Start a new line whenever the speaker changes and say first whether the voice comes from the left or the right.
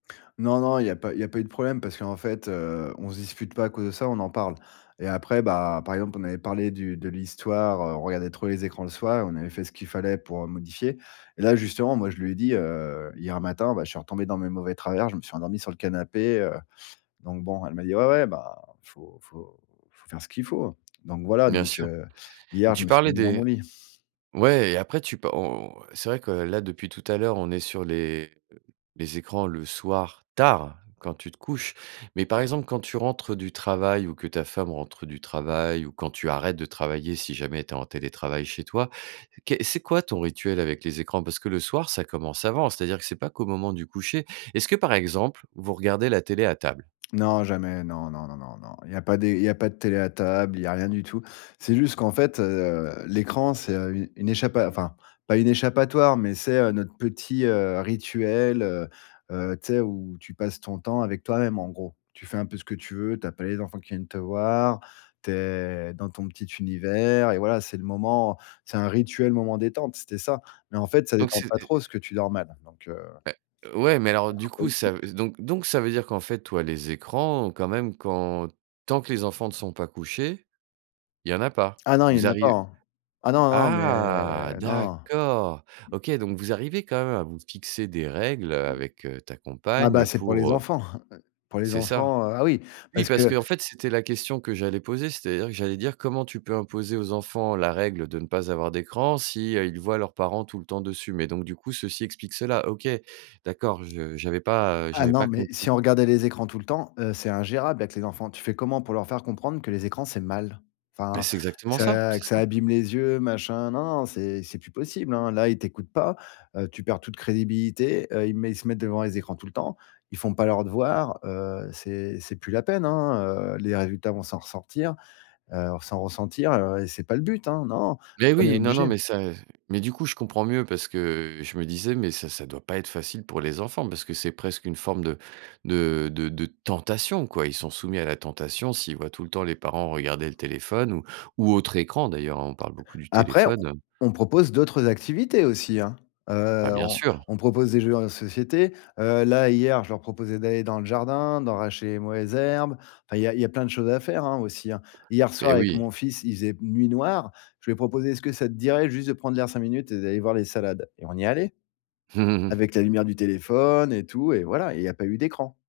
left: Non, non, il y a pas il y a pas eu de problème, parce qu'en fait, heu, on se dispute pas à cause de ça, on en parle. Et après bah, par exemple, on avait parlé du de l'histoire, heu, on regardait trop les écrans le soir et on avait fait ce qu'il fallait pour, heu, modifier. Et là, justement, moi, je lui ai dit, heu: «Hier matin, bah, je suis retombé dans mes mauvais travers, je me suis endormi sur le canapé, heu». Donc bon, elle m'a dit: «Ouais, ouais, bah, il faut il faut il faut faire ce qu'il faut». Donc voilà,
right: Bien
left: donc,
right: sûr.
left: heu,
right: Et
left: hier, je
right: tu
left: me suis
right: parlais
left: mis dans mon
right: des
left: lit.
right: ouais et après tu pa o o c'est vrai que là, depuis tout à l'heure, on est sur les heu, les écrans le soir, tard, quand tu te couches. Mais par exemple, quand tu rentres du travail ou que ta femme rentre du travail ou quand tu arrêtes de travailler, si jamais tu es en télétravail chez toi, ké c'est quoi ton rituel avec les écrans? Parce que le soir, ça commence avant. C'est-à-dire que c'est pas qu'au moment du coucher. Est-ce que, par exemple, vous regardez la télé à table?
left: Non, jamais. Non, non, non, non, non, il y a pas des il y a pas de télé à table, il y a rien du tout. C'est juste qu'en fait, heu, l'écran, c'est, heu, u une échappa enfin, pas une échappatoire, mais c'est, heu, notre petit, heu, rituel, heu. Heu, tu sais? Où tu passes ton temps avec toi même en gros. Tu fais un peu ce que tu veux, tu as pas les enfants qui viennent te voir, tu es dans ton petit univers. Et voilà, c'est le moment c'est un rituel moment détente, c'était ça. Mais en fait, ça
right: Donc
left: détend
right: c'est
left: pas
right: et heu
left: trop parce que tu dors mal, donc heu
right: Beh. Ouais mais alors, du coup, ça
left: [unintelligible]
right: v donc donc ça veut dire qu'en fait, toi, les écrans, quand même, quand tant que les enfants ne sont pas couchés, il y en a pas.
left: Ah non, il y
right: Vous
left: en a pas,
right: arri
left: hein! Ah non, non, mais
right: ah,
left: non.
right: d'accord! OK, donc vous arrivez quand même à vous fixer des règles, heu,
left: [unintelligible]
right: avec heu, ta
left: Ah bah,
right: compagne
left: c'est pour
right: pour,
left: les
right: heu.
left: enfants heu, pour les
right: C'est ça.
left: enfants, heu. Ah oui!
right: Oui,
left: parce
right: parce
left: que
right: qu'en fait, c'était la question que j'allais poser, c'est-à-dire que j'allais dire: «Comment tu peux imposer aux enfants la règle de ne pas avoir d'écran si, heu, ils voient leurs parents tout le temps dessus?» Mais donc, du coup, ceci explique cela. OK, d'accord, je j'avais pas, heu,
left: Ah
right: j'avais
left: non,
right: pas
left: mais si
right: compris.
left: on regardait les écrans tout le temps, heu, c'est ingérable avec les enfants. Tu fais comment pour leur faire comprendre que les écrans, c'est mal?
right: Mais
left: Enfin,
right: c'est
left: que
right: exactement ça!
left: ça
right: C'est
left: que ça
right: ça.
left: abîme les yeux, machin? Non, non, non, c'est c'est plus possible, hein. Là, ils t'écoutent pas, heu, tu perds toute crédibilité, heu, ils mé ils se mettent devant les écrans tout le temps. Ils font pas leurs devoirs. Heu, c'est c'est plus la peine, hein, heu. Les résultats vont s'en ressortir, heu, s'en ressentir, heu, et c'est pas le but, hein. Non,
right: Mais
left: on est
right: oui, non, non,
left: obligés.
right: mais ça, heu, ze mais du coup, je comprends mieux parce que, heu, je me disais: «Mais ça ça doit pas être facile pour les enfants», parce que c'est presque une forme de de de de tentation, quoi. Ils sont soumis à la tentation s'ils voient tout le temps les parents regarder le téléphone ou ou autre écran d'ailleurs, hein, on parle beaucoup du
left: Après, on
right: téléphone, heu.
left: on propose d'autres activités aussi, hein. Heu,
right: Bah, bien
left: on
right: sûr!
left: on propose des jeux en société. Heu, là, hier, je leur proposais d'aller dans le jardin, d'arracher les mauvaises herbes. Enfin, il y a il y a plein de choses à faire, hein, aussi, hein. Hier soir,
right: Mais
left: avec
right: oui!
left: mon fils, il faisait p nuit noire. Je lui ai proposé: «Est-ce que ça te dirait juste de prendre l'air 5 minutes et d'aller voir les salades?» Et on y est allés. Avec la lumière du téléphone et tout. Et voilà et il y a pas eu d'écran.